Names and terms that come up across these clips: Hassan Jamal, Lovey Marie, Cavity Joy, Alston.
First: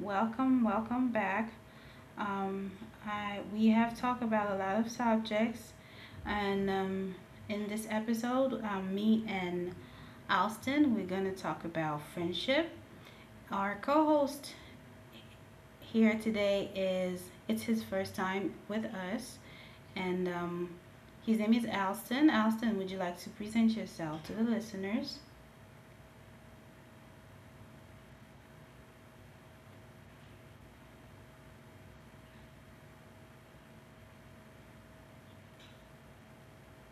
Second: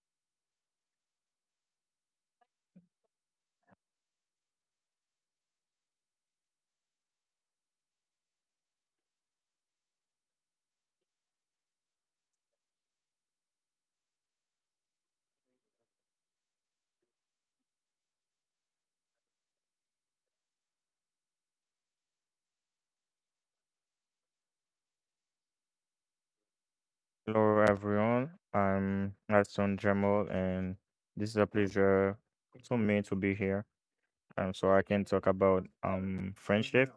Welcome back. Um, we have talked about a lot of subjects, and in this episode, me and Alston, we're going to talk about friendship. Our co host here today, is it's his first time with us, and his name is Alston. Alston, would you like to present yourself to the listeners? Hello, everyone. I'm Hassan Jamal, and this is a pleasure to me to be here. So I can talk about friendship,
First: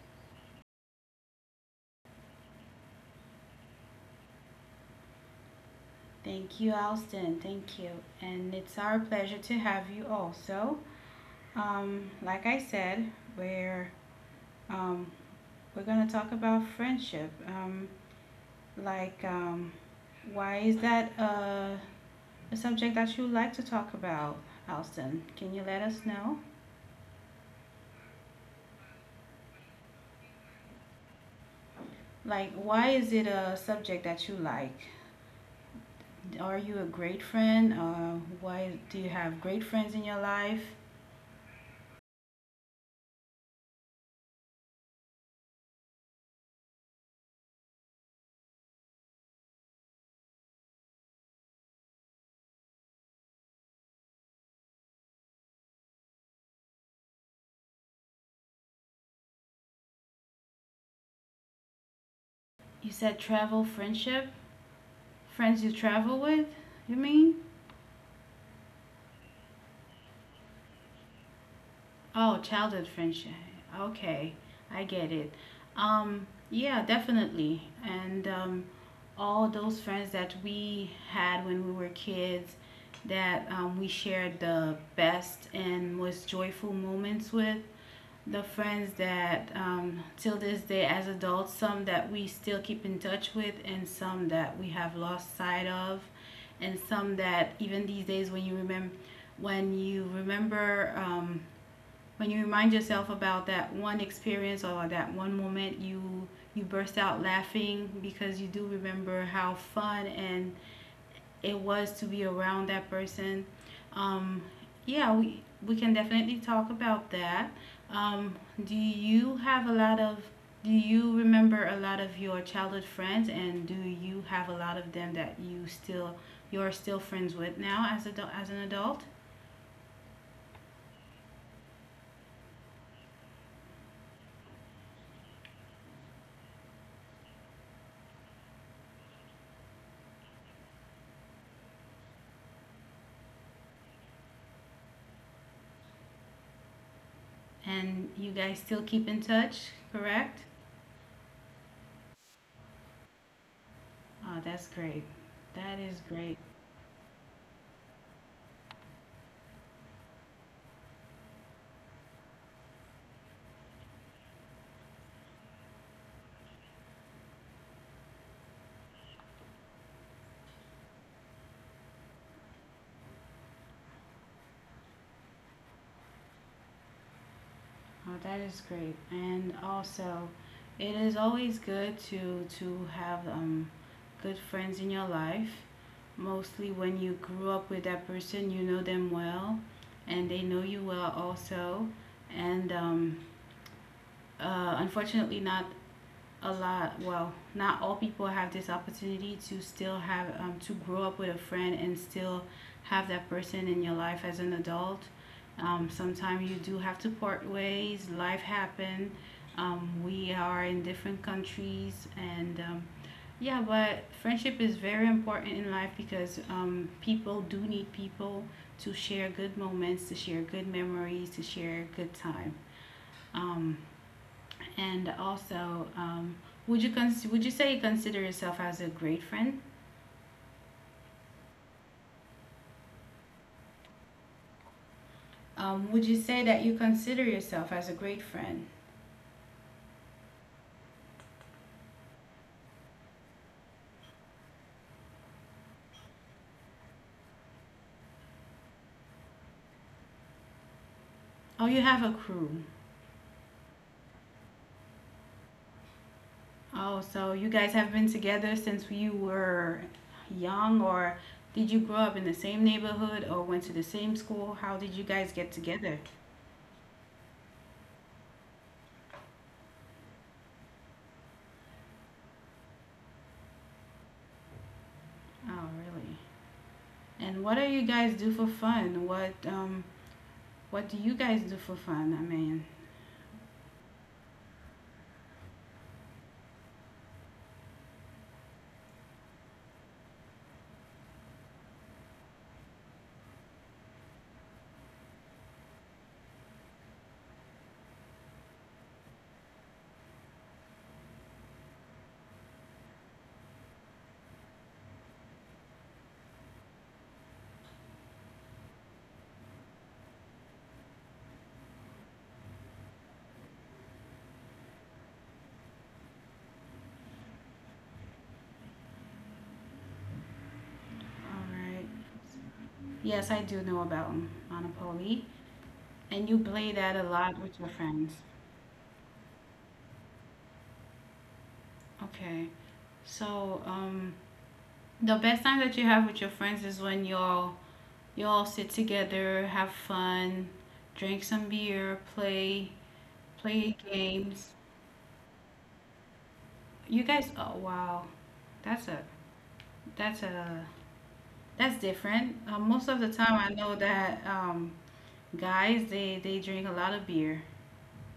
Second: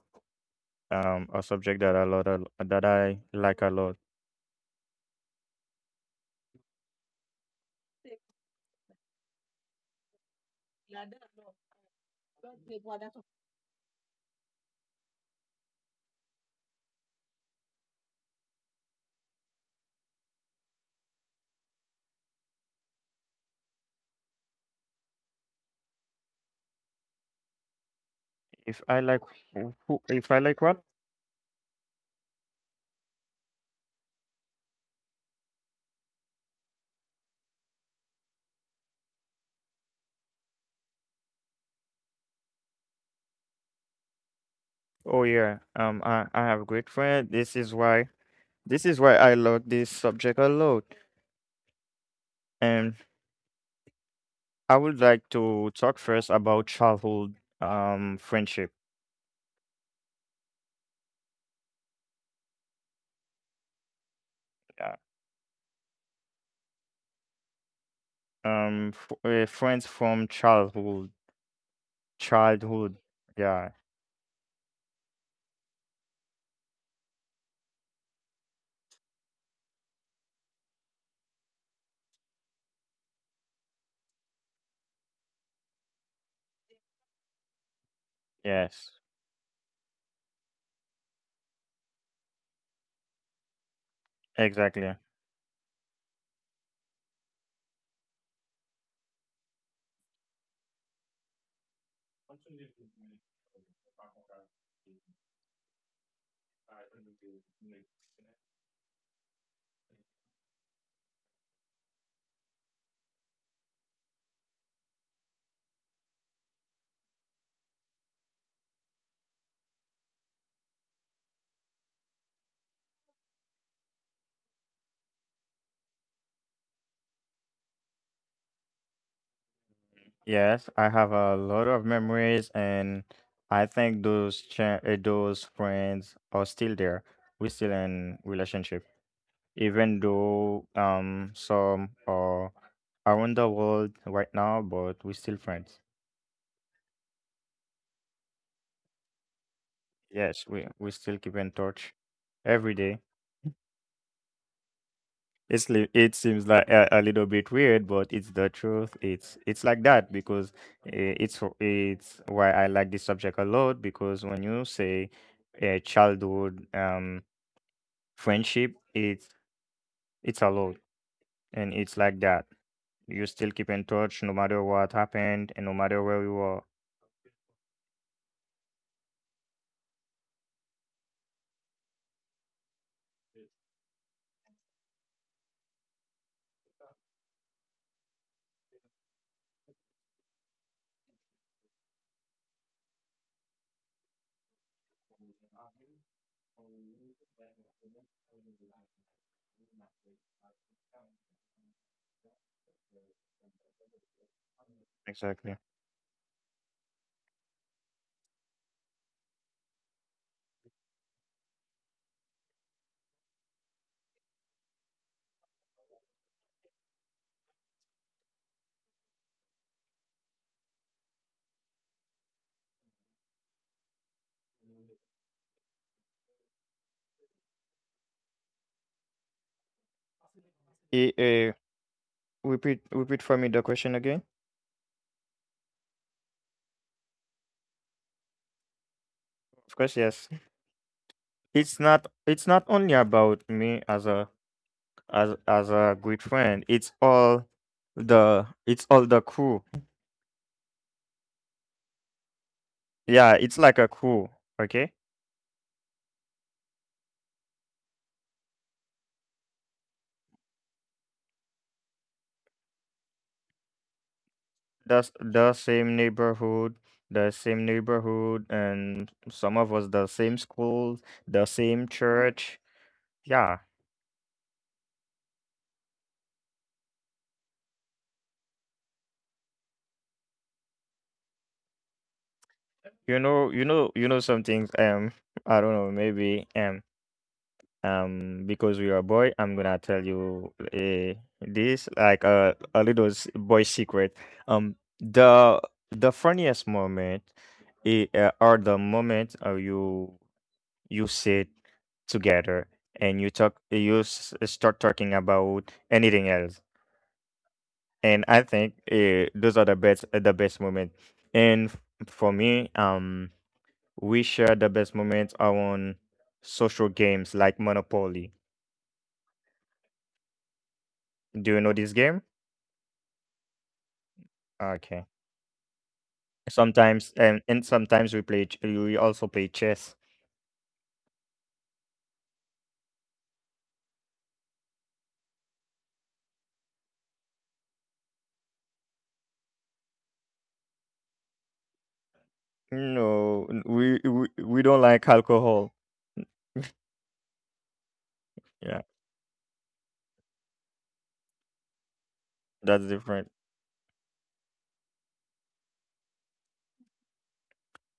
a subject that that I like a lot. Thank you, Alston. Thank you. And it's our pleasure to have you also. Like I said, we're um, we're gonna talk about friendship. Like, um, why is that a subject that you like to talk about, Alston? Can you let us know? If I like if I like what? Like, why is it a subject that you like? Are you a great friend? Why do you have great friends in your life? Oh, yeah. I have great friend. This is why I love this subject a lot. And I would like to talk first about childhood friendship. You said travel, friendship, Yeah. friends you travel with. You mean? Friends from childhood. Oh, childhood Childhood. friendship. Yeah. Okay, I get it. Yeah, definitely. And all those friends that we had when we were kids that we shared the best and most joyful moments with. The friends Yes. that till this day as adults, some that we still keep in touch with, and some that we have Exactly. lost sight of, and some that even these days when you remember um, when you remind yourself about that one experience or that one moment, you burst out laughing because you do remember how fun and it was to be around that person. um, yeah, we can definitely talk about that. um, do you have a lot of do you remember a lot of your childhood friends, and do you have a lot of them that you're still friends with now as as an adult? Yes, I have a lot of memories, and I think those friends are still there. We're still in relationship, even though some are around the world right now, but we're still friends. And you guys still keep in touch, correct? Yes, we still keep in touch every day. Oh, that's great. That is It great. seems like a little bit weird, but it's the truth. It's like that because it's why I like this subject a lot, because when you say a childhood friendship, it's a lot, and it's like that. You still keep in touch no matter what happened and no matter where you are. Oh, that is great. And also, it is always good to have good friends in your life. Mostly when you grew up with that person, you know them well, and they know you well also. And Unfortunately, not a lot well not all people have this opportunity to still have to grow up with a friend and still have that person in your life as an adult. Exactly. Sometimes you do have to part ways. Life happen. We are in different countries, and yeah, but friendship is very important in life because people do need people to share good moments, to share good memories, to share good time. Um, and also, would you cons- Would you say you consider yourself as a great friend? Eh, eh, repeat for me the question again. Would you say that you consider yourself as a great friend? Of course, yes. It's not only about me as a as as a good friend. It's all the crew. Oh, you have a crew. Yeah, it's like a crew. Okay, Oh, so you guys have been together since you were young, or did you grow up in the same neighborhood or went to the same school? How did you guys that's get the together? same neighborhood, and some of us the same school, the same church. Yeah, Oh, really? And what do you guys do for fun? What do you guys do for fun? I mean, you know, some things. I don't know, maybe because we are a boy, I'm gonna tell you, this like a little boy secret. Um the the funniest moment, are the moment, you sit together, and you talk you s- start talking about anything else. And I think, those are the best moment. and f- for me, we share the best moments on social games like Monopoly. all Do you right. know this game? Yes, I do know about Okay. Monopoly. And you play that a Sometimes, lot with your and friends. sometimes we play ch- we also play chess. Okay. So, the best time that you have with your friends is when y'all you all sit together, have fun, drink some beer, No, play n- we we, games. we don't like alcohol. You guys, oh wow, that's a Yeah, that's a that's different. Most of that's the time, different. I know that guys, they drink a lot of beer.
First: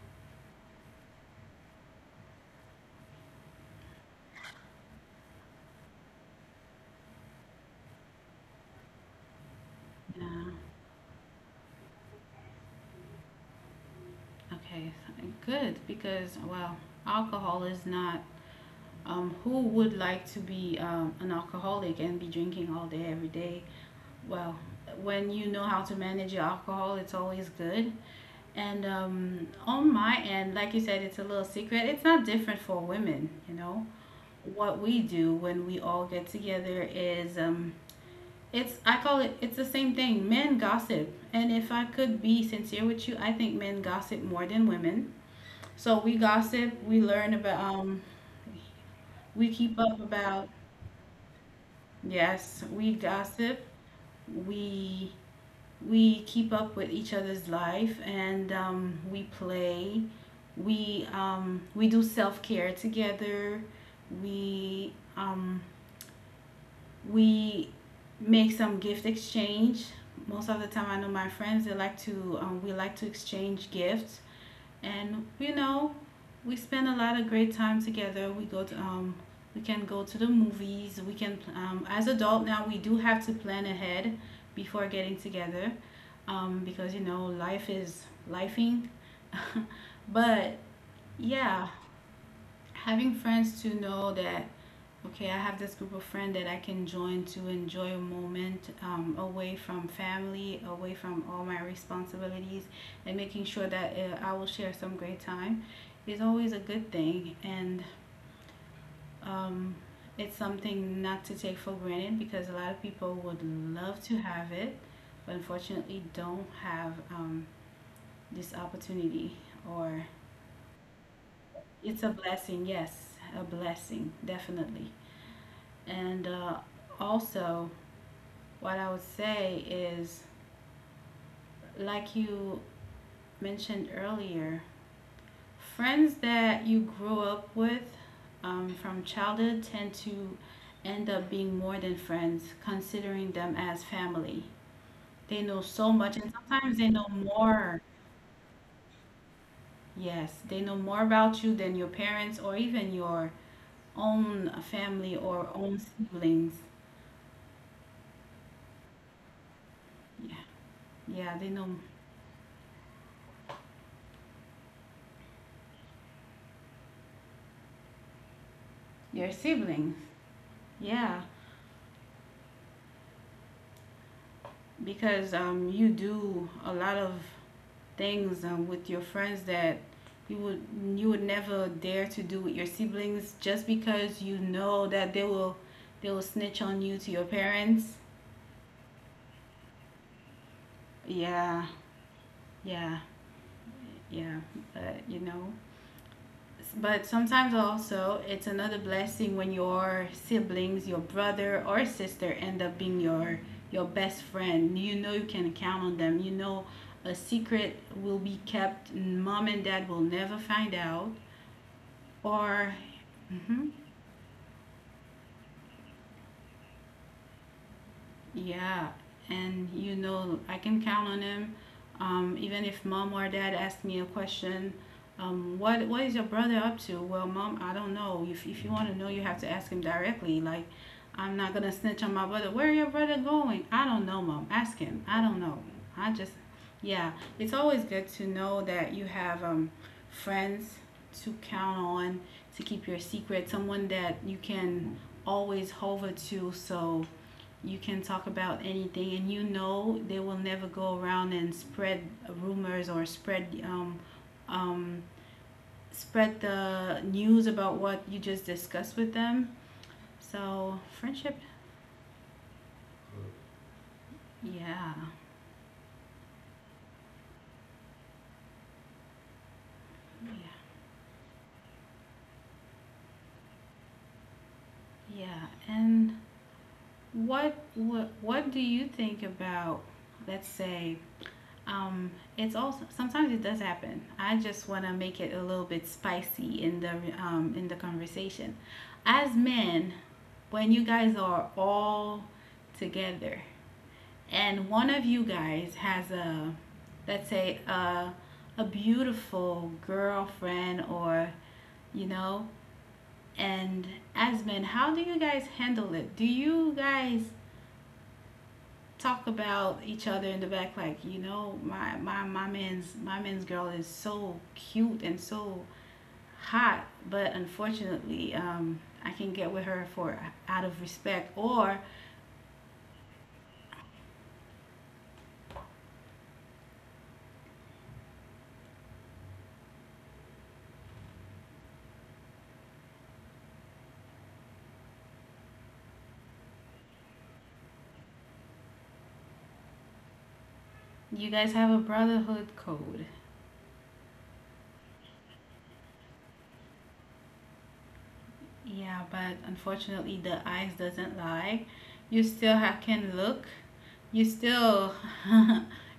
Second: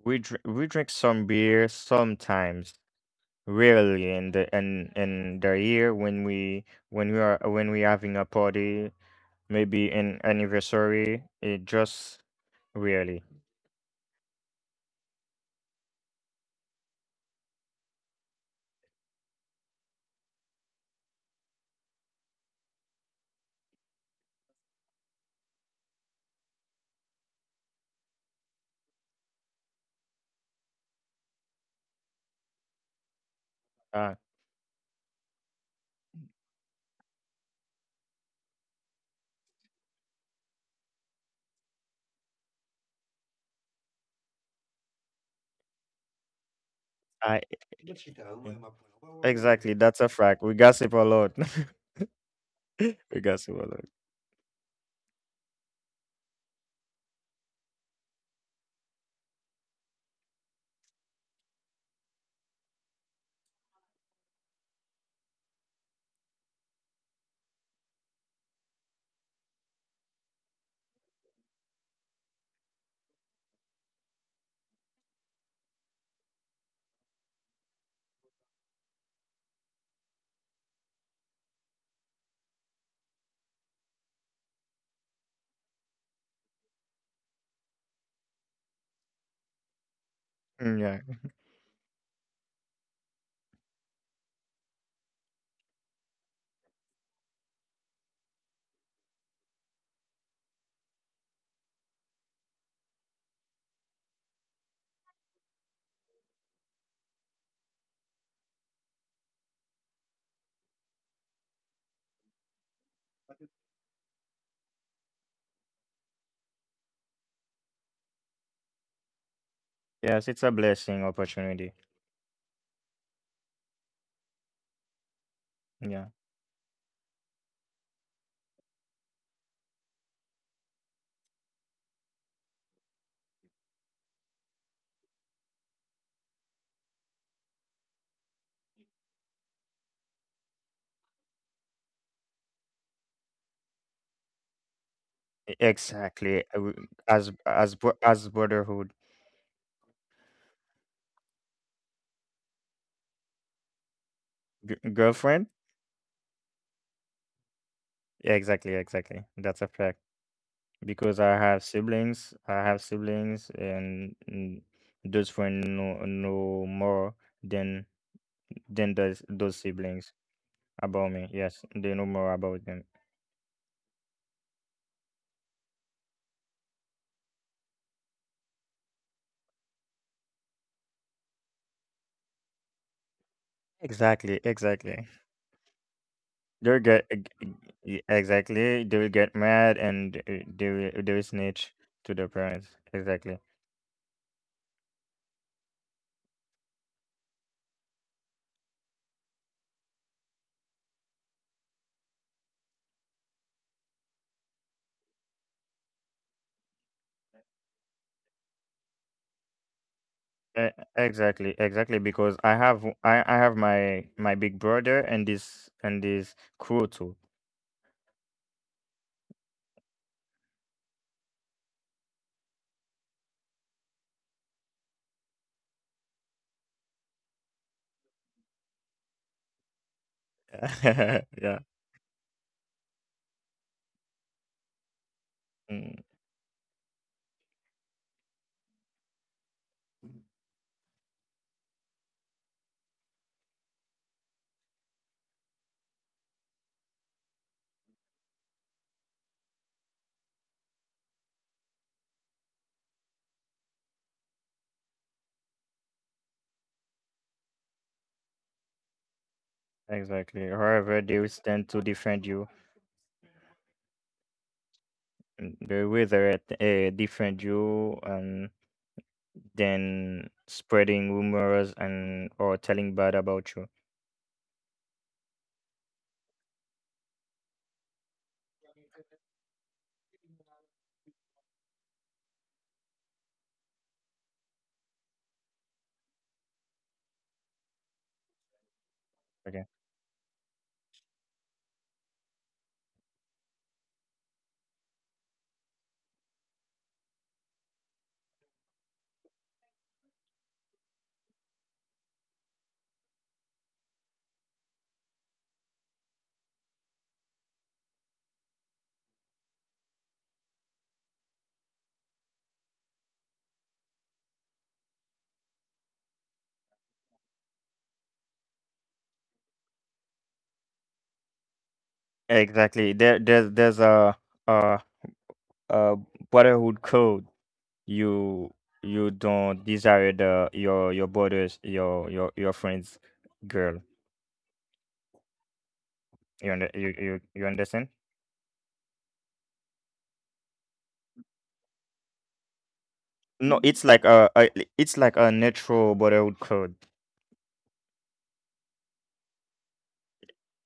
We drink some beer sometimes, rarely in the year when we are when we having a party, maybe an Yeah. anniversary. It just rarely. Okay. Good, because, well, alcohol is not. Who would like to be an alcoholic and be drinking all day, every day? Well, when you know how to manage your alcohol, it's always good. And on my end, like you said, it's a little secret. It's not different for women. Uh, What we do when we all get together is it's I call it, it's the same thing. Men gossip, and if I could be sincere with you, I think men gossip more than women. So we gossip. We learn I about, Yeah, we exactly. keep up That's a fact. about. We gossip a lot. Yes, we We gossip gossip. a lot. We we keep up with each other's life, and we play. We do self care together. We um, we make some gift exchange. Most of the time, I know my friends, they like to, we like to exchange gifts. And we spend a lot of great time together. We can go to the movies. We can As adult now, we do have to plan ahead before getting together, because you know, life is lifing. Mm, But yeah. yeah, having friends to know that, okay, I have this group of friends that I can join to enjoy a moment, away from family, away from all my responsibilities, and making sure that I will share some great time is always a good thing. And um, it's something not to take for granted because a lot of people would love to have it, but unfortunately don't have, this opportunity. Yes, Or it's a blessing opportunity. it's a blessing, yes, a blessing, definitely. Yeah, And also, what I would say is, like you mentioned earlier, friends that you grew up with, from childhood, tend to end up being more than friends, considering them as family. They know so much, exactly. and I wou- sometimes they know as bro- more. as brotherhood. Yes, they know more about you than your parents or even your own family Girlfriend. or own siblings. Yeah, exactly, exactly. That's a fact, Yeah, because I yeah, have they know siblings. And, those friends know more than than those your those siblings. siblings about me. Yeah, Yes, they know more about them. because you do a lot of things, with your friends that you would you would never dare to do with your siblings, just because Exactly, you know exactly. that they will snitch They'll on get you to your eg- parents. e- Exactly. They will get mad, and they will Yeah, snitch to their parents. yeah, Exactly. yeah. But you know, but sometimes also, it's another blessing when your siblings, your brother or sister, end up being your best friend. You know you can count on them. You know a secret will be kept. Mom and dad will never E- find out. exactly, because i Or have i i have mhm. my big brother, and this crew too. Yeah, and you know, I can count on him. Even if mom or dad asked me a question, what is your brother up to? Well, mom, I don't know. If you want to know, you have to ask him directly. Like, I'm not Yeah. gonna snitch on my brother. Where your brother going? I don't know, mom. Ask him. I don't know. mm, I just, yeah. It's always good to know that you have, friends to count on, to keep your secret. Someone that you can always hover to. So you can talk about anything, and you know they will never go around and spread rumors or um, spread the news about what you just discussed with them. exactly, So however they will friendship, stand to defend you. yeah, They will either, defend you, and then yeah, spreading rumors, and or telling bad about you. yeah. And what do you think about? Let's say. Um, it's also Sometimes it does happen. I just want to make it a little bit spicy in the, in the conversation. As men, when you guys are all Okay. together and one of you guys has a, let's say, a beautiful girlfriend, or you know, and as men, how do you guys handle it? Do you guys talk about each other in the back, like, you know, my man's girl is so cute and so hot, but unfortunately, I can not get with her, for out of respect, or Exactly, there's a, a brotherhood code. You you don't desire the your brothers, your you guys friends have a girl. brotherhood code? You understand? Yeah, but unfortunately, No. Mhm. the eyes doesn't It's like lie. a natural You still brotherhood have, code. can look. You still,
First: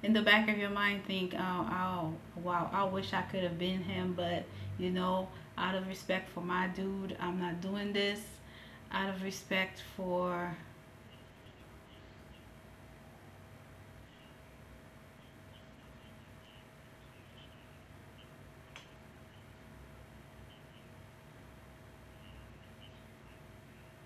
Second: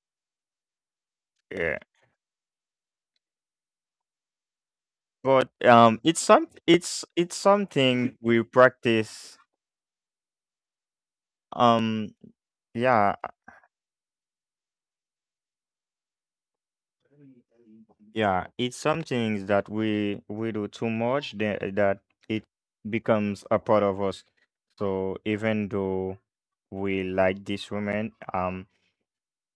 in the back of your mind, think, Yeah, oh, wow, I wish I could have been him, but but you um it's some know, out it's of it's respect for something my we dude, I'm not practice. doing this. Out of respect um for, yeah, yeah, it's some things that we do too much that it becomes a part of us. So even though we like this woman,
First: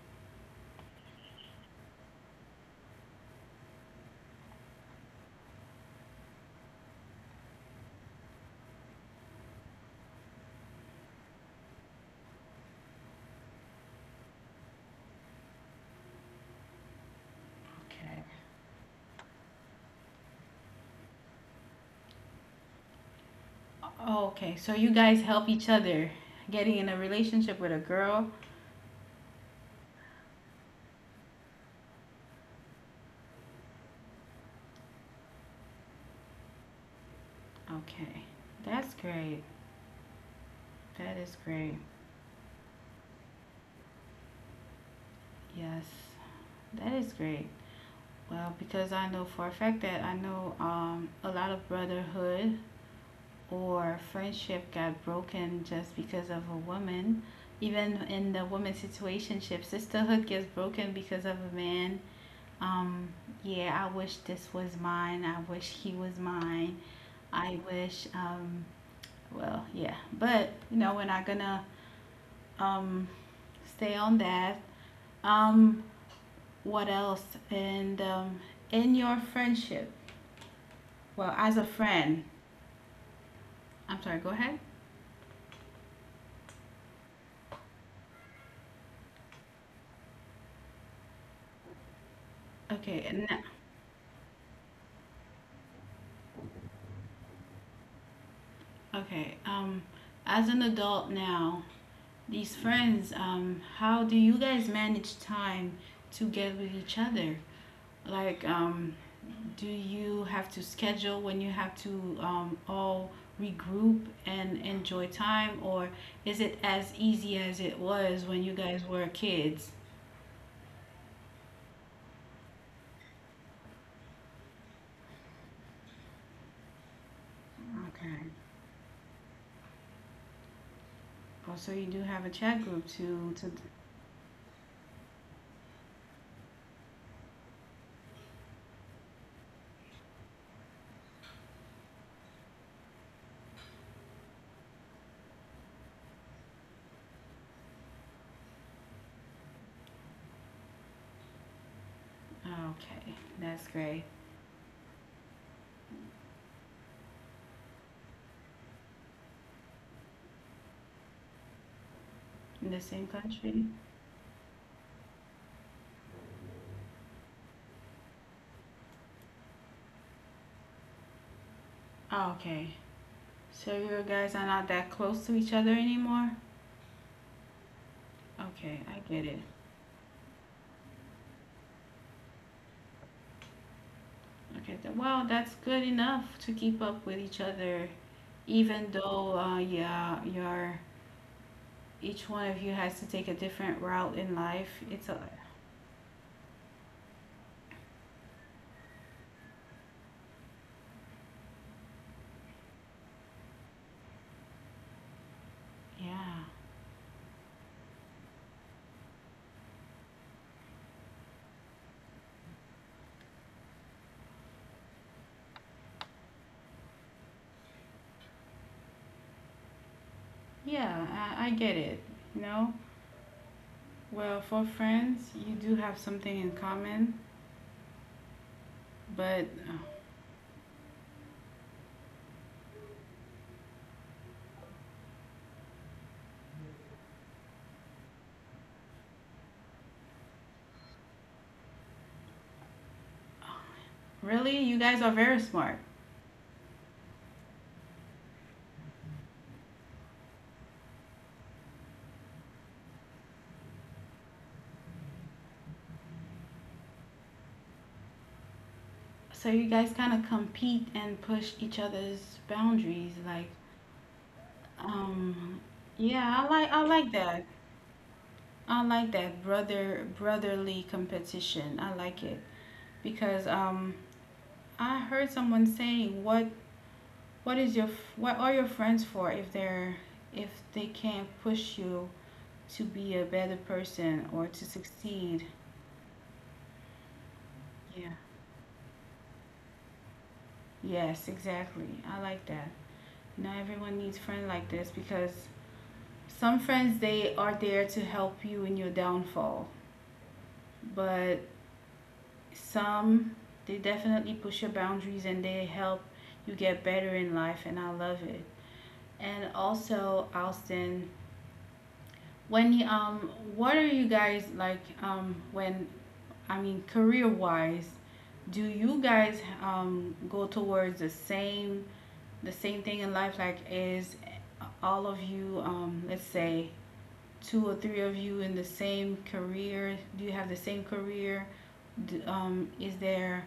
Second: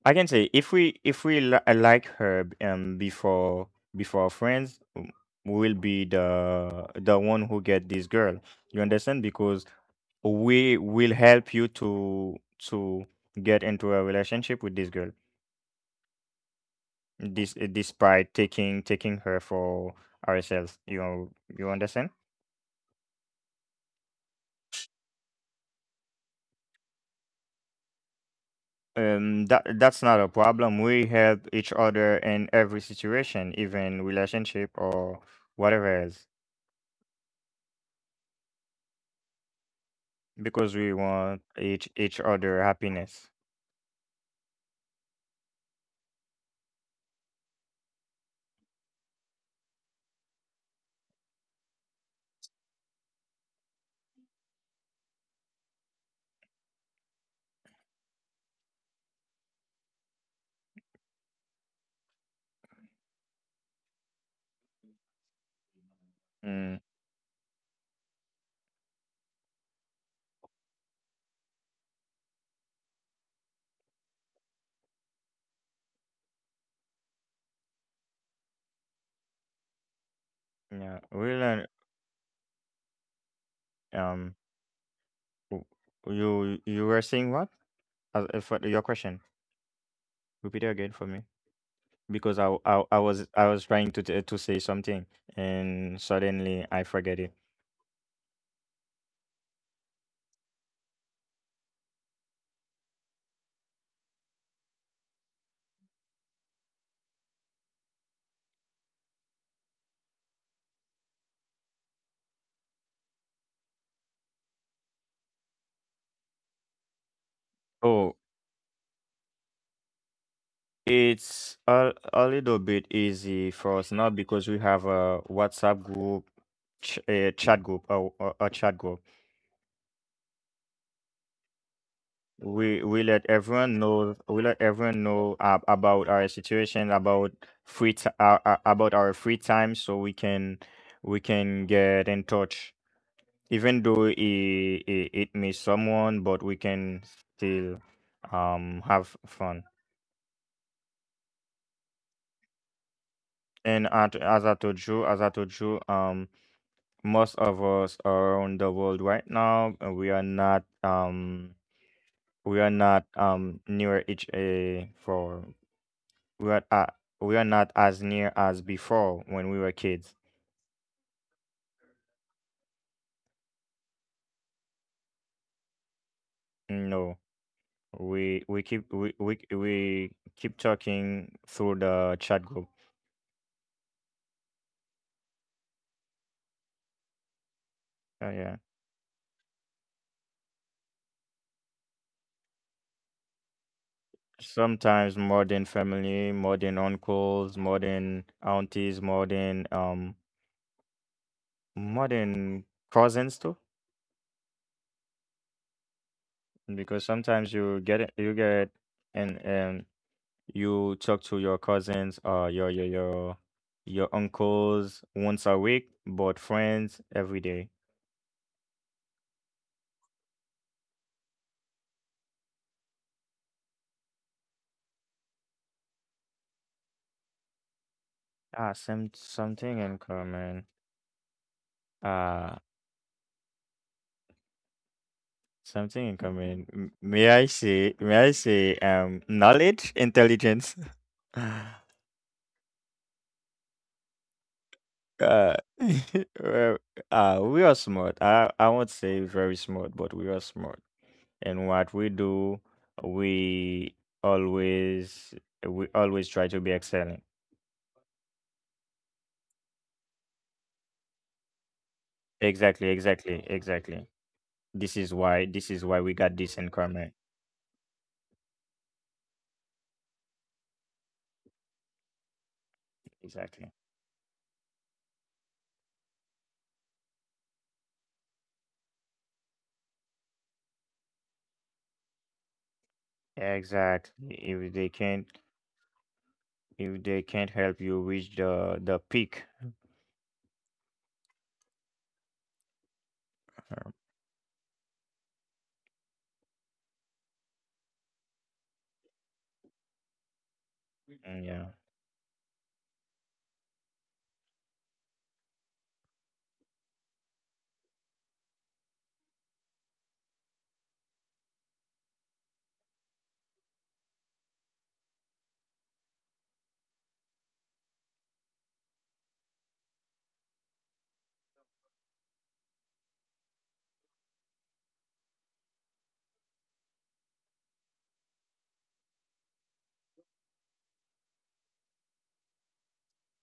I can say if like her, before our friends, will be the one who get this girl. You understand? Because we will help you to get into a relationship with this girl. This Okay. despite taking her for ourselves. You know, you understand? Oh, okay, so you guys help each other getting in a relationship with a girl. That's not a problem. We help each other in every situation, even relationship or whatever else. Okay, that's great. Because we That is want great. each other happiness. Yes, that is great. Well, because I know for a fact that I know, a lot of brotherhood or friendship got broken just because of a woman. Even in the woman's situationship, sisterhood gets broken because of a man. Um, yeah, I wish this was mine. I wish he was mine. Mm, I wish, um, well, yeah. But, you know, we're not gonna um, stay on that. Um, what else? And in your friendship, yeah, well, we as a learn. friend, I'm sorry, go Um, ahead. w- you were saying what? As For your question, repeat it again for me, because I w- I, w- Okay, I and no- was I was trying to say something, and suddenly I forget it. okay. As an adult now, these friends, how do you guys manage time to get with each other? Like, do you have to schedule when you have to all regroup and enjoy time, or is it as easy as it was Oh, when you guys were kids? it's a little bit easy for us now, because we have a WhatsApp group, a chat group, a, Okay. a, a chat group. Oh, so you do have a chat group We to let to. everyone know, about our situation, about about our free time, so we can get in touch, even though it may someone, but we can still have fun. Okay, that's And, great. at, as I told you as I told you, most of us around the world right now, we In the are same not country? Near each a for. We are uh, we are not as near as before, when we were kids. Oh, okay. So you guys are not that close to each other anymore? No, Okay, I get it. We keep talking through the chat group. Okay, well, that's good enough to keep up with each other, Yeah, even though, yeah, you're each one of you has to take a different route in life. It's a, sometimes more than family, more than uncles, more than aunties, more than cousins too. yeah, Because sometimes you get, and you talk to your cousins, or your uncles once a week, but friends every day. yeah, I get it. You know, well, for friends, you do have something in common, Ah, but something in common. Uh, Something in common. May I say, knowledge, intelligence. really, you guys are very Uh, smart. well, we are smart. I won't say very smart, but we are smart. And what we do, we always we always try to be excellent. So you guys kind of compete and push each other's Exactly, boundaries, exactly, like exactly. This is why this is Um, why we got this yeah, in common. I like that. I like that brotherly competition. I like it because Exactly. I heard someone saying what is your what are your friends for if they're if they can't push you to be a better Exactly. person or If to they can't succeed. if they can't help you Yeah. reach the peak. Yes, exactly. I like that. Not uh, everyone needs friends like this because some friends they are there to help you in your downfall, but Yeah. some, they definitely push your boundaries and they help you get better in life, and I love it. And also, Alston, when you, what are you guys like, I mean, career wise, do you guys go towards the same thing in life like is all of you let's say two or three of you in the same career? Do you have the same career? Do, is there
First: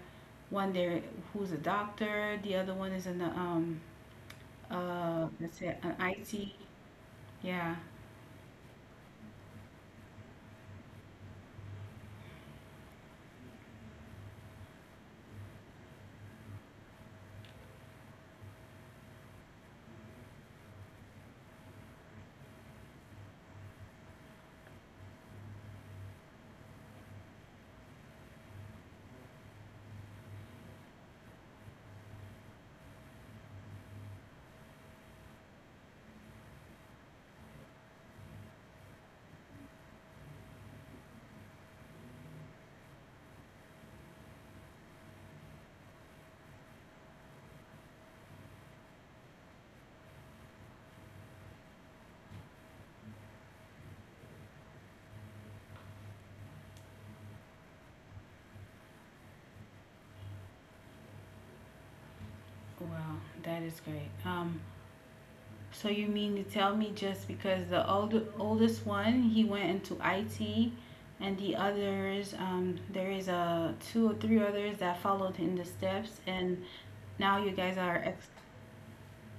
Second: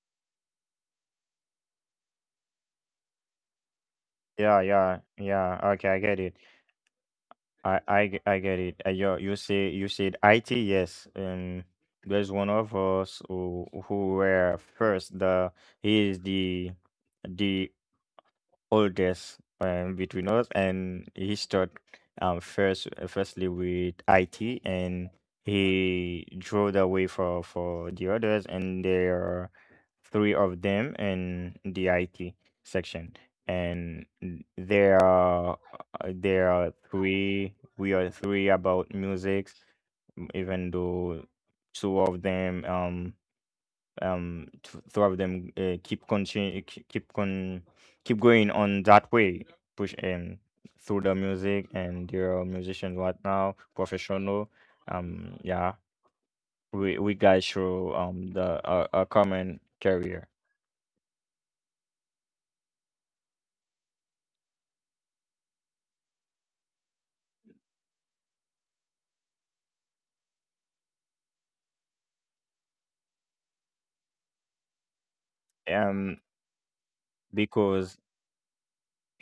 one there who's a doctor? The other one is an Yeah, yeah, let's yeah. say Okay, an I get it. IT. Yeah. I get it. You said IT, yes. And there's one of us who were first, the he is the oldest, between us. And he start, firstly with IT, and he drove the way for the others. And there are three of them in the IT section. And there are three. We are three about music, even though two of them, throughout them, keep continue keep con keep going on that way. Push through the music, and there are musicians right now, professional. Yeah, we guys show, a common career. Wow, that is great. So you mean to tell me just because the older oldest one he went into IT, and the others there is a two or three others that followed in the steps, um and now you guys are because ex.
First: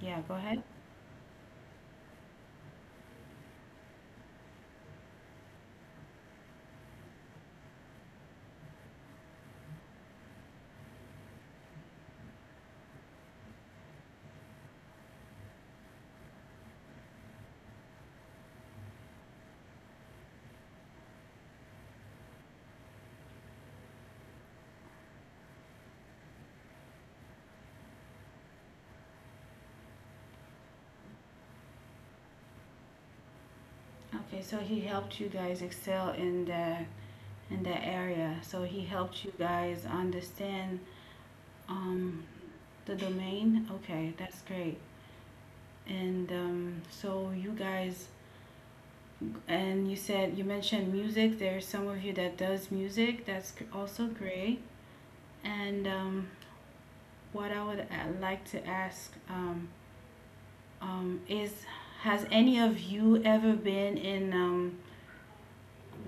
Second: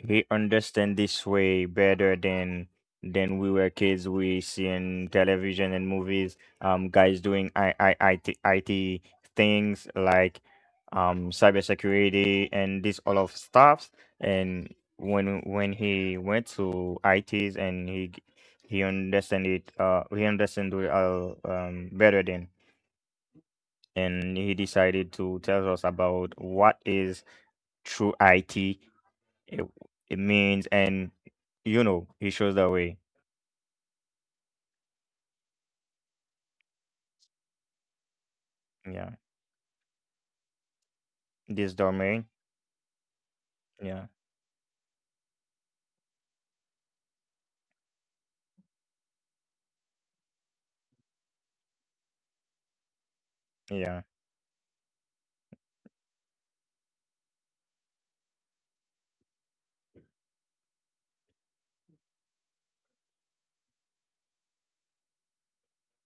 Yeah, go ahead. understand this way better than. We were kids, we see in television and movies, guys doing IT things like cybersecurity and this all of stuffs. And when he went to ITs, and he understand it. He understand it all, better than. And he decided to tell us about what is true IT it it means. And, you know, he shows the way. Okay, so he helped you guys excel in that area. So he helped Yeah. you guys understand This um, domain. the domain. Okay, Yeah. that's great. And so you guys, and you said you mentioned music. There's some of you that does music. That's Yeah. also great. And what I would like to ask is, has any of you ever been in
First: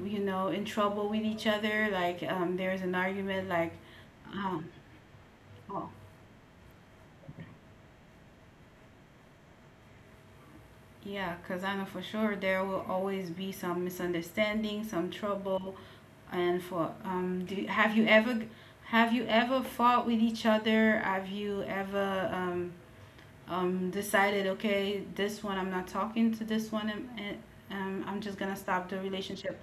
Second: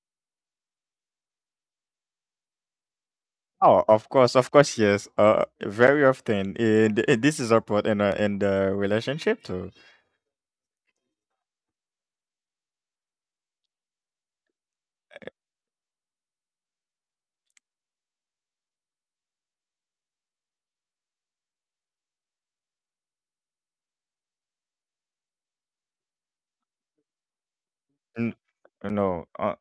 you know, in trouble with each other. Like, there's an argument, like, Oh, of um, course, yes. Oh, Very often, this is a part in a in the relationship too. yeah, because I know for sure there will always be some misunderstanding, some trouble. And for, have you ever fought with each other? Have you ever, decided, okay, this one, I'm not talking to this one, and I'm N- just gonna stop the No, relationship?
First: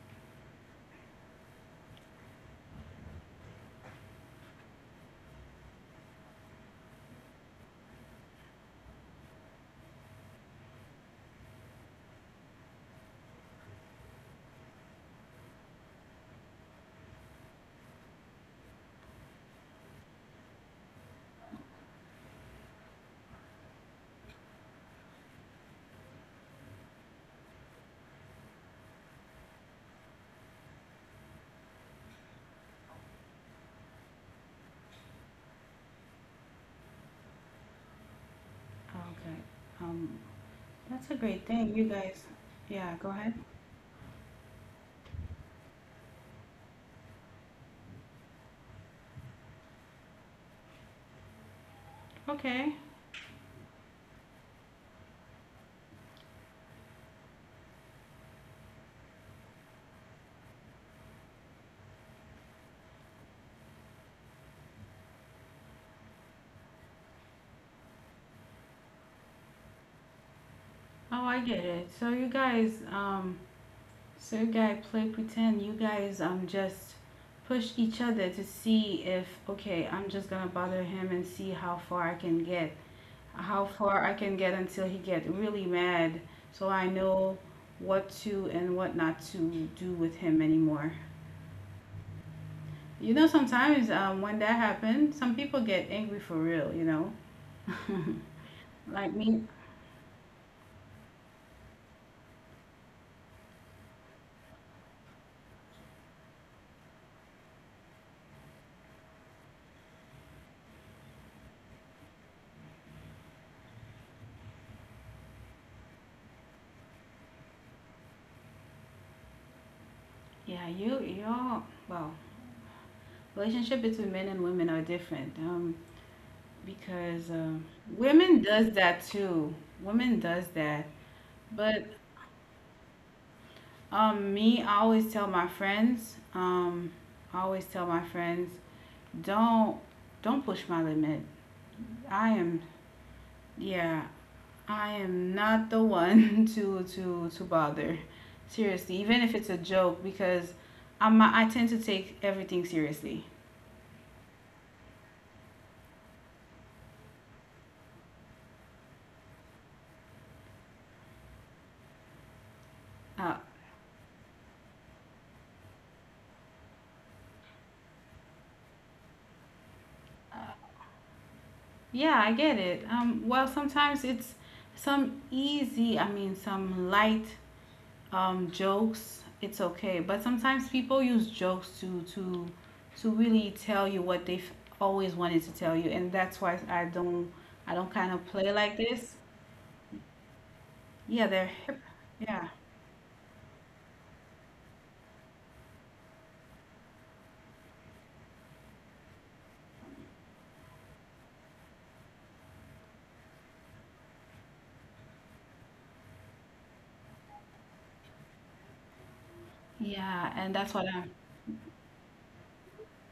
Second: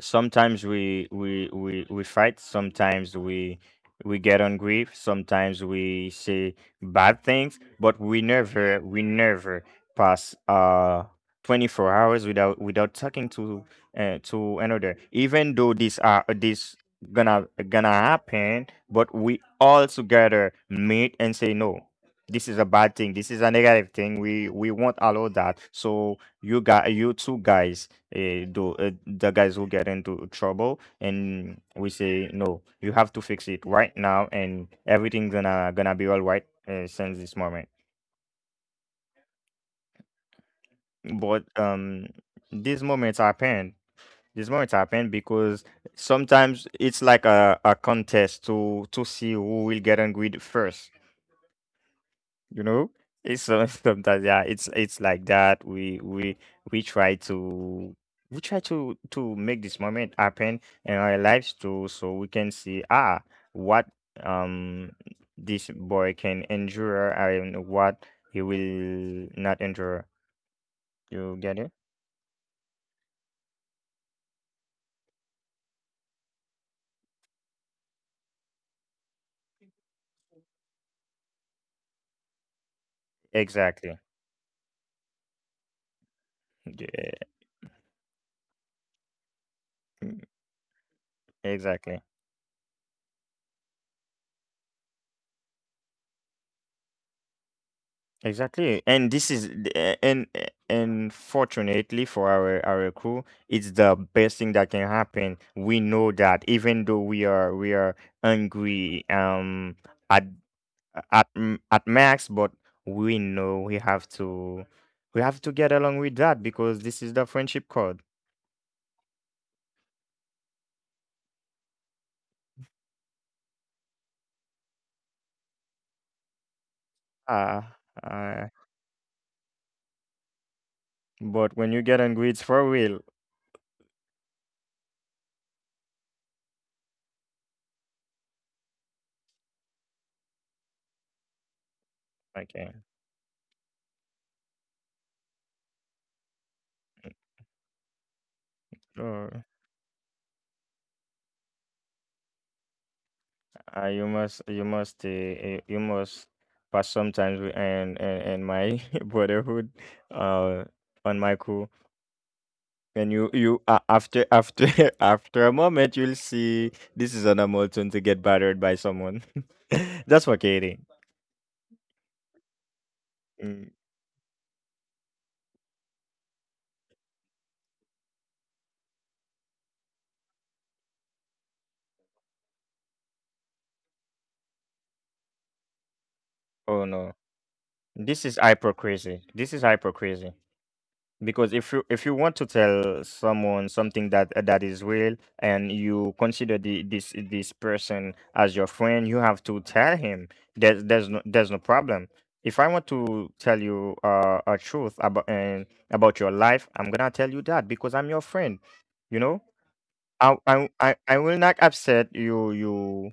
sometimes we fight, sometimes we get angry, sometimes we say bad things, but we never pass, 24 hours without talking to, to another. Even though this are, this gonna happen, but we all together meet and say no, this is a bad thing, this is a negative thing, we won't allow that. So, you two guys, do the guys who get into trouble, and we say no, you have to fix it right now, and everything's gonna be all right, since this moment. Okay. Um, that's a But great thing, you guys. these Yeah, go moments ahead. happen these moments happen because sometimes it's like a contest to see who will get angry first. You Okay. know, sometimes, yeah, it's like that. We We try to make this moment happen in our lives too, so we can see, ah, what um this boy can endure, and what he will not endure. Oh, You I get get it? it. So you guys play pretend. You guys, just push each other to see if okay, I'm just gonna bother him and see how far I can get, how Exactly. far I can get until he get really mad, so I Yeah. know what to and what not to do with mm, him anymore. exactly. You know, sometimes when that happens, some people get angry for real. You know, Exactly, and like this me. is the- and fortunately for our crew, it's the best thing that can happen. We know that even though we are angry, at at max, but we know we have to get along with that, because this is the friendship code. Yeah, you all. Well, relationship between men and women are different. Because Uh, women uh does that too. Women does that. but when But you get angry, it's for real. Me, I always tell my friends. I always tell my friends, don't don't push my limit. I am Okay, yeah, I am not the one to bother. Seriously, even if so. it's a joke, because I tend to take everything seriously. You must pass sometimes, and my brotherhood, uh, on my crew. And you, Uh, you after after a moment, you'll see this is an Hamilton to get battered by someone. That's what Katie. yeah, I get it. Well, Mm, sometimes it's some easy, I mean, some light jokes, it's okay. But sometimes people use jokes to really tell you what they've always wanted to tell you, and that's why oh no, I don't kind this of is play like this. hypocrisy. This is hypocrisy. Yeah, they're Because if hip. you want to Yeah, tell someone something that is real and you consider the this this person as your friend, you have to tell him. There's no problem. If I want to tell you a truth about and about your life, I'm gonna tell you that because I'm your friend. You know, yeah, I and I that's what I I'm. I will not upset you. you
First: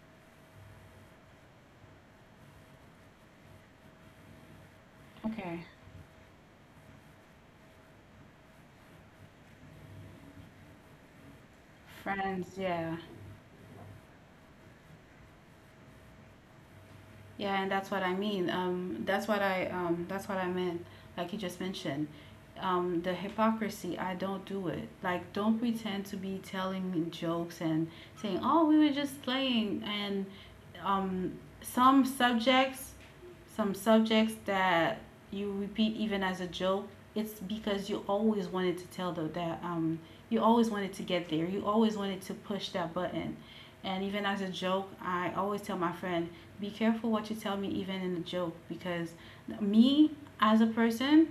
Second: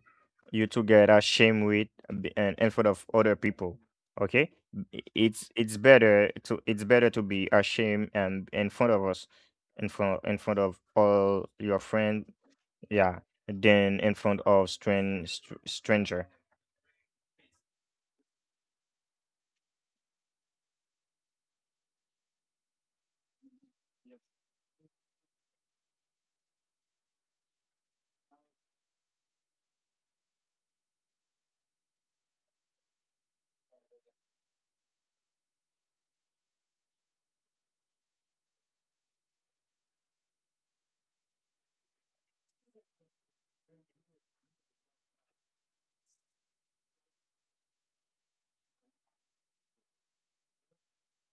you together shame with and in front of other people. Okay, I- it's Okay, it's better to be ashamed and in front of us, in front of all your friend, friends. Yeah. yeah, than in front of stranger. Yeah, and that's what I mean. That's what I meant. Like you just mentioned, the hypocrisy. I don't do it. Like, don't pretend to be telling me jokes and saying, "Oh, we were just playing." And um, some subjects, some subjects that you repeat even as a joke, it's because you always wanted to tell the that you always wanted to get there. You always wanted to push that button. And even as a joke, I always tell my friend, be careful what you tell me, even in a joke, because me as a person,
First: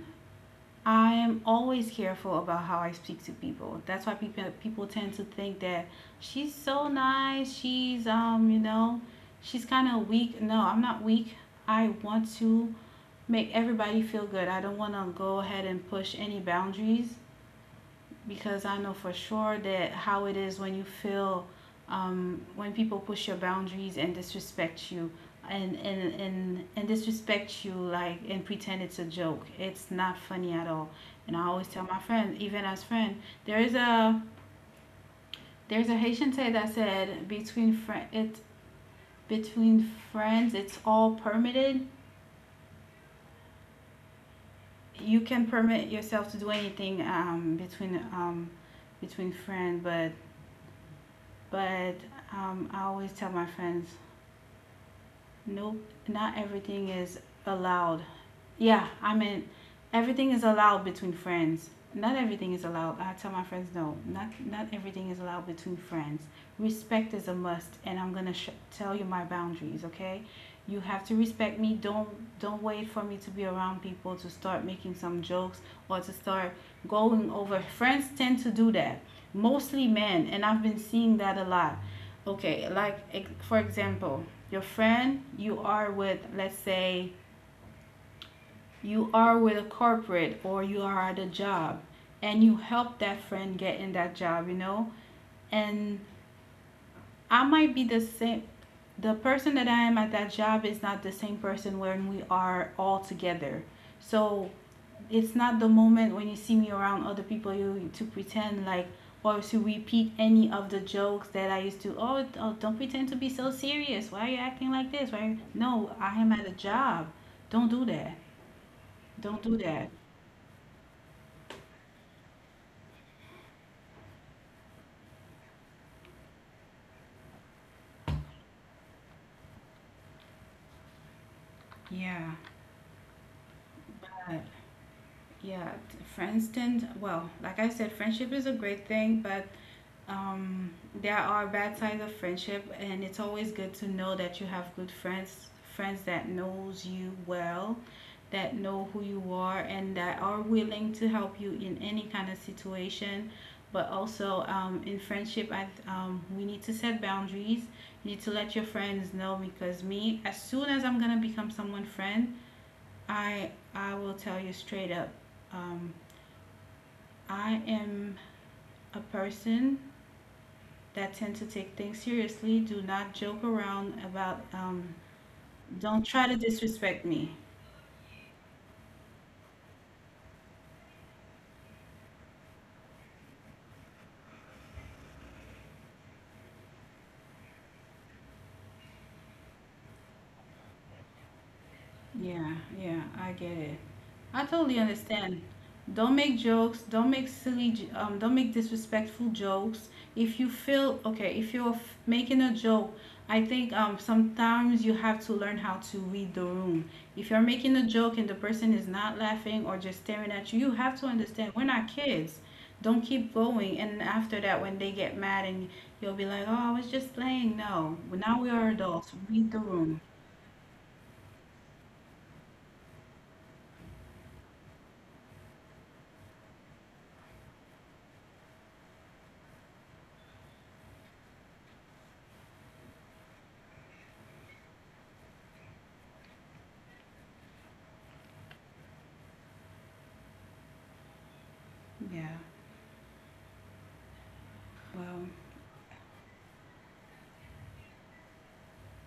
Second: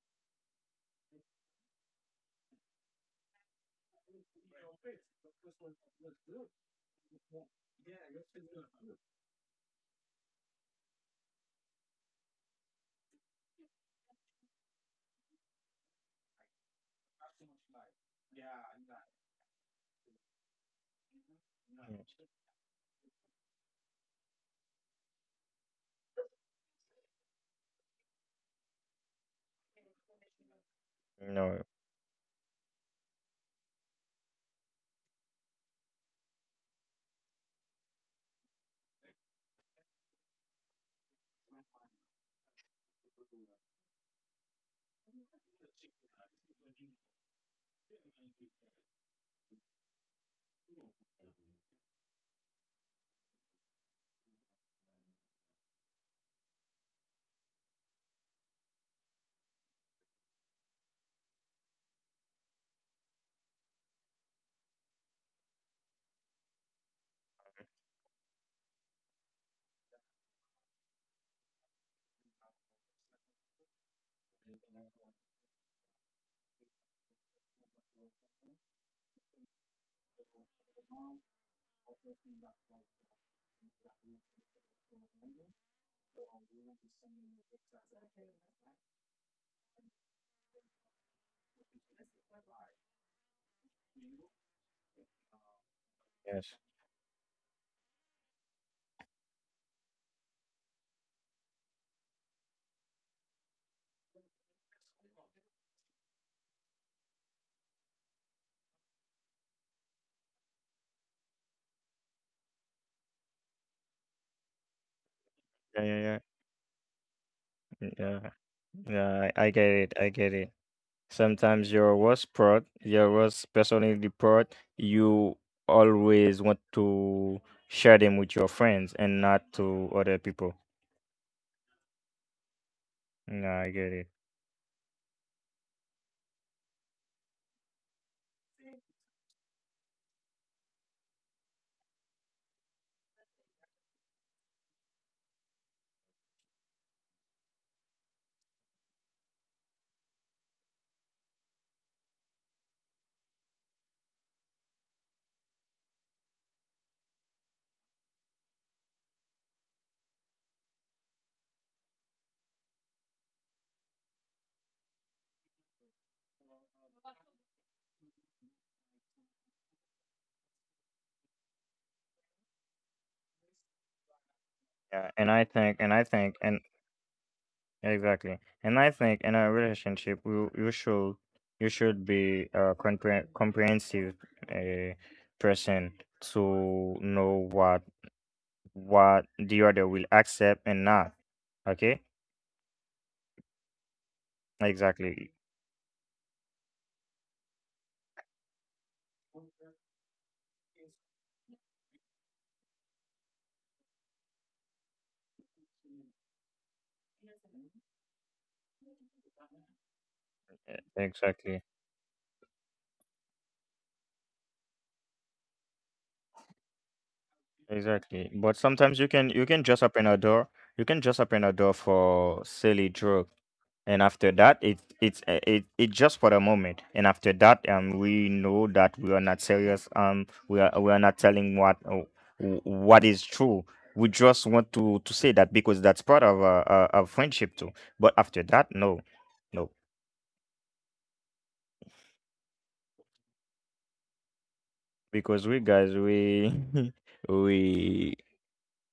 I am always careful about how I speak to people. That's why people tend to think that she's so nice, she's you know, she's kind of weak. No, I'm not weak. I want to make everybody feel good. I don't want to go ahead and push any boundaries because I know for sure that how it is when you feel when people push your boundaries and disrespect you and disrespect you like and pretend it's a joke. It's not funny at all. You And I know, always tell my friends, even as friend, there is a there's a Haitian say that said between friends it's all permitted. You can permit yourself to do anything between friends, but But I always tell my friends, nope, not everything is allowed. Yeah, I mean, everything is allowed between friends. Not everything is allowed. I tell my friends, no, not everything is allowed between friends. Respect is a must, and I'm gonna tell you my boundaries. Okay, you have to respect me. Don't wait for me to be around people to start making some jokes or to start going over. Friends tend to do that, mostly men, and I've been seeing that a lot. Okay, like for example, your friend you are with, let's say you are with a corporate or you are at a job and you help that friend get in that job, you know? And yes, I might be the same. The person that I am at that job is not the same person when we are all together. So it's not the moment when you see me around other people you to pretend like or to repeat any of the jokes that I used to. Oh, oh don't pretend to be so serious. Why are you acting like this? Why? Are you-" yeah, No, yeah, yeah. I am at a job. Don't do Mm, that. yeah. yeah Don't I I do get that. it. I get it. Sometimes your worst part, your worst personality part, you always want to share them with your friends and not to other people. Yeah. No, I get it. Uh, yeah. For instance, well, like I said, friendship is a great thing, but um, there are bad sides of friendship and it's always good to know that you have good friends friends that knows you well that know who you are and that are willing to help you in any kind of situation but also in friendship we need to set boundaries you need to let your friends know because me as soon as I'm gonna become someone friend I will tell you straight up um, I am a person that tend to take things seriously do not joke around about Yeah, and I think, and don't I try to think, and disrespect me exactly, and I think in a relationship, you should be a comprehensive uh, person to know what the other will accept and not. Okay, yeah yeah I get it. I totally understand. exactly, Don't make jokes. Don't make silly. Don't make disrespectful jokes. If you feel okay, if you're making a joke, I think sometimes you have to learn how to read the room. If you're making a joke and the person is not laughing or just staring at you, you have to understand we're exactly. not kids. Don't keep going. And after that, when they get mad and you'll be like, "Oh, I was just playing." No, now Exactly. we are But sometimes adults. you can Read you the can just room. open a door. You can just open a door for silly joke. And after that it it just for the moment. And after that we know that we are not serious. We are not telling what what is true. We just want to say that because that's part of a of friendship too. But after that, no. No. Yeah. Well, Because we guys we we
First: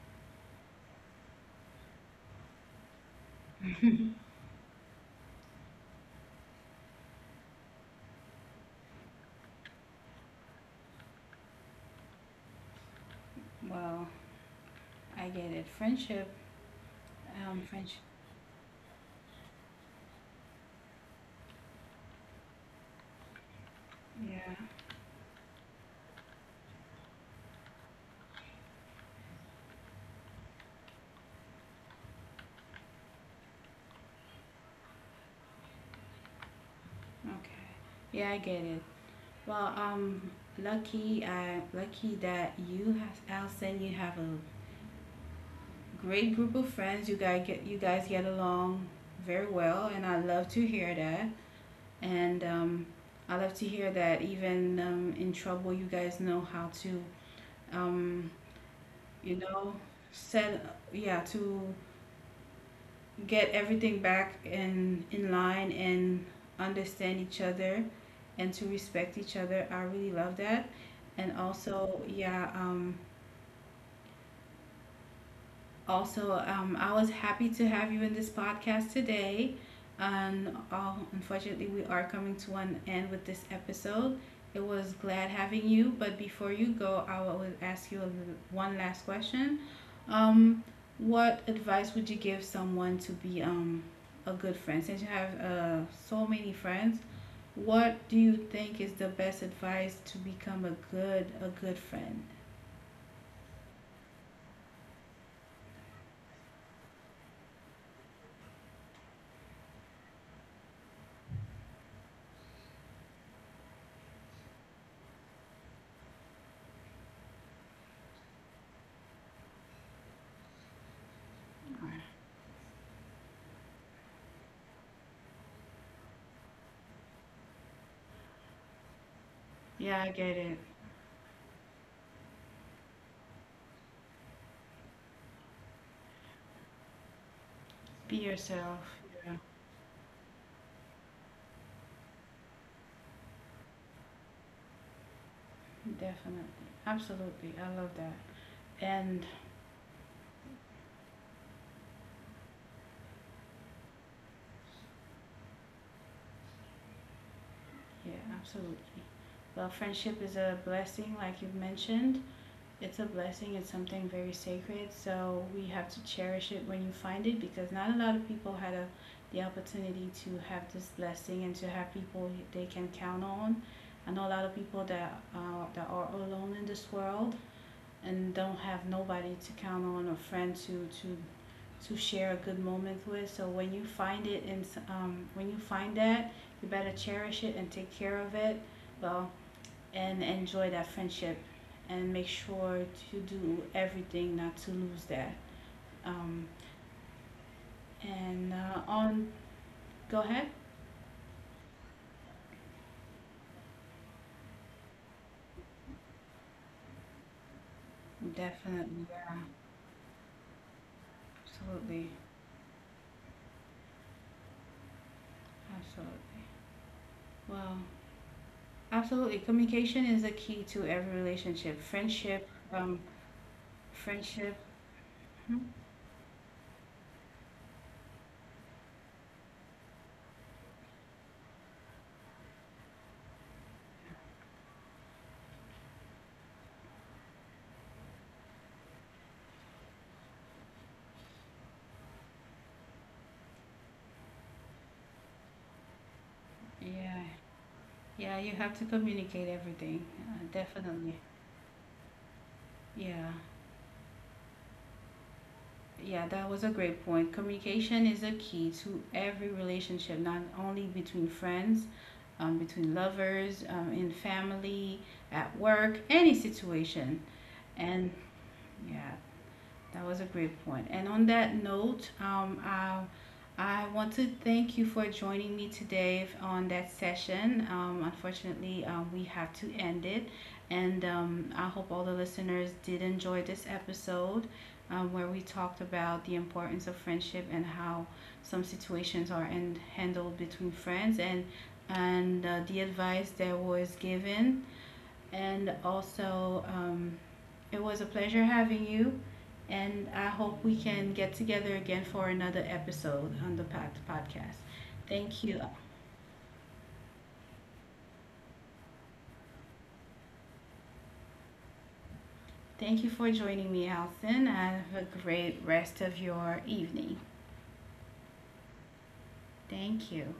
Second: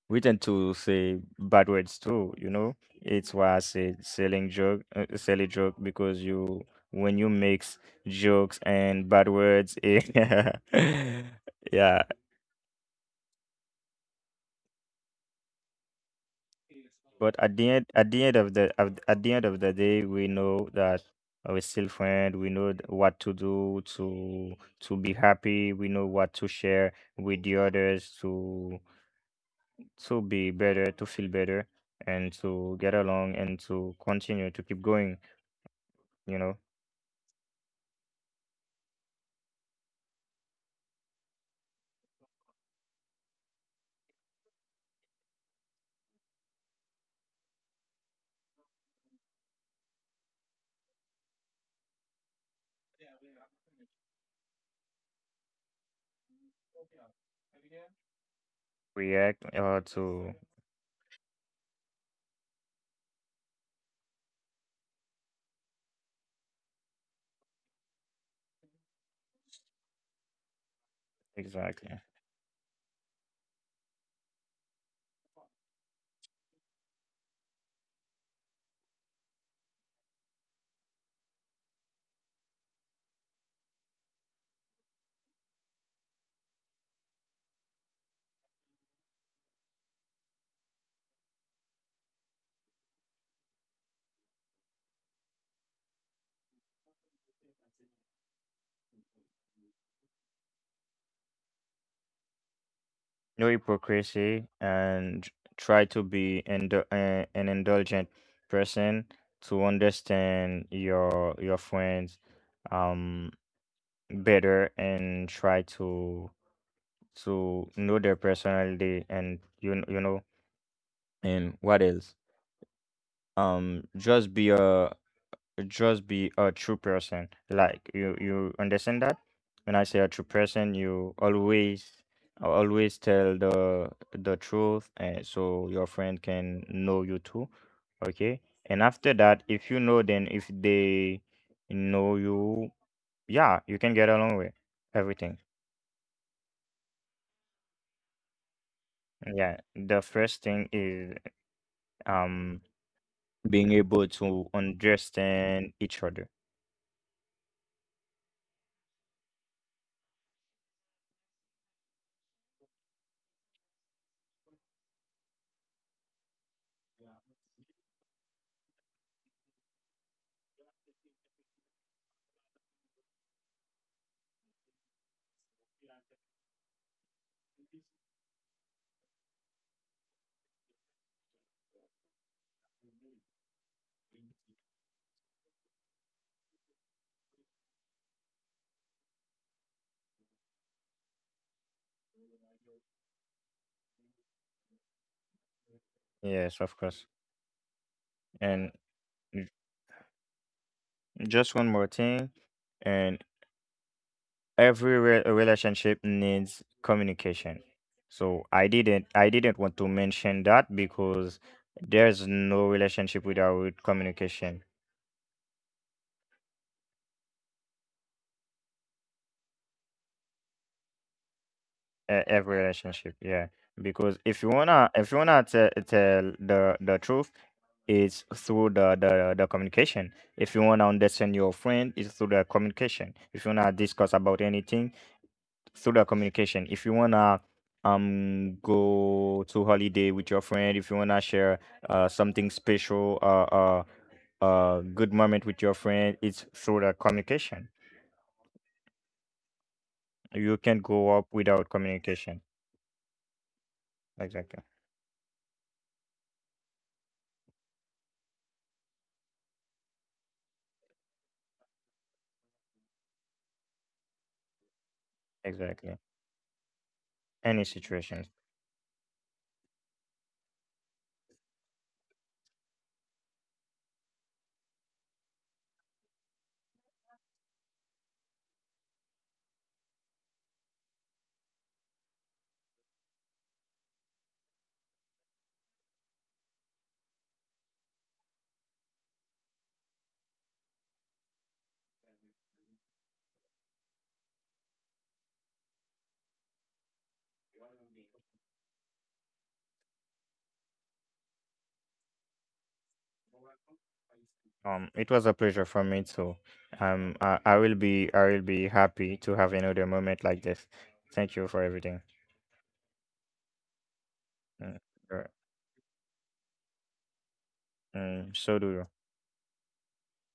we tend to say bad words too, you know. It's why I say selling joke, silly joke, because you when you mix jokes and bad words, it- yeah. well, I get it. Friendship But French. at the end of at the end of the day, we know that we're still friends. We know what to do Yeah. to be happy. We know what to share with the others to be better, to feel better, and to get along and to continue to keep going. You know, Okay. Yeah, I get it. Well, I lucky that you have Allison. You have a great group of friends. You guys get along very well, and I love to hear that. And I love to hear that even in trouble, you guys know how to um, you react know, to set yeah to get everything back in line and understand each other and to respect each other. I really love that. And exactly. also, yeah, also, I was happy to have you in this podcast today. And oh, unfortunately, we are coming to an end with this episode. It was glad having you, but before you go, I will ask you a, one last question. Um, what advice would you give someone to be a good friend? Since you have so many friends, what do you think is the best advice to become a good friend? No hypocrisy, and try to be an indulgent person, to understand your friends um better, and try to know their personality. And you know, and what else. Just be a true person. Like, you understand that? When I Yeah, say I a true get it. person, you always always tell the truth, and so your friend can know you too. Be Okay, yourself. and after that, if you know, then if they know you, yeah, you can get along with everything. Definitely. Absolutely. I love that. And Yeah, the first thing is um being able to understand each other. yeah, absolutely. Well, friendship is a blessing, like you've mentioned. It's a blessing, it's something very sacred. So we have to cherish it when you find it because not a lot of people had a, the opportunity to have this blessing and to have people they can count on. I know a lot of people that, that are alone in this world and don't have nobody to count on or friend to share a good moment with. So when you find it and when you find that, you better cherish it and take care of it. Well, and enjoy that friendship, and make sure to do everything not to lose that. Um, Yes, of course, and and uh, on, go ahead. just one more thing, and every relationship needs communication. So I didn't Definitely, I didn't want to mention that, because absolutely, there's no relationship without communication. absolutely. Well, absolutely. Communication is the key to every relationship. Every Friendship, relationship, yeah. Because if you friendship. wanna if you wanna Mhm. Tell the truth, it's through the, the communication. If you wanna understand your friend, it's through the communication. If you wanna discuss about anything, through that communication. If you wanna go to holiday with your friend, if you wanna share something special, good moment with your friend, it's through the Yeah, communication. yeah, you have to communicate everything. You can not go Definitely. up without communication. Yeah. Exactly. Yeah, that was a great point. Communication is a key to every relationship, not only between friends, between lovers, in family, at Exactly. work, any situation. Any And situation. yeah, that was a great point. And on that note, I want to thank you for joining me today on that session. Unfortunately, we have to end it. And I hope all the listeners did enjoy this episode where we talked about the importance of friendship and how some situations are in, handled between friends and the advice that was given and also, it was a pleasure having you. And I hope we can get together again for another episode on the podcast. It was a Thank you. pleasure for me too. I will be happy to have another moment like this. Thank you for everything. Thank you for joining me, Alison. Have Mm, a you're- great rest of your evening. mm, so do you. Thank you.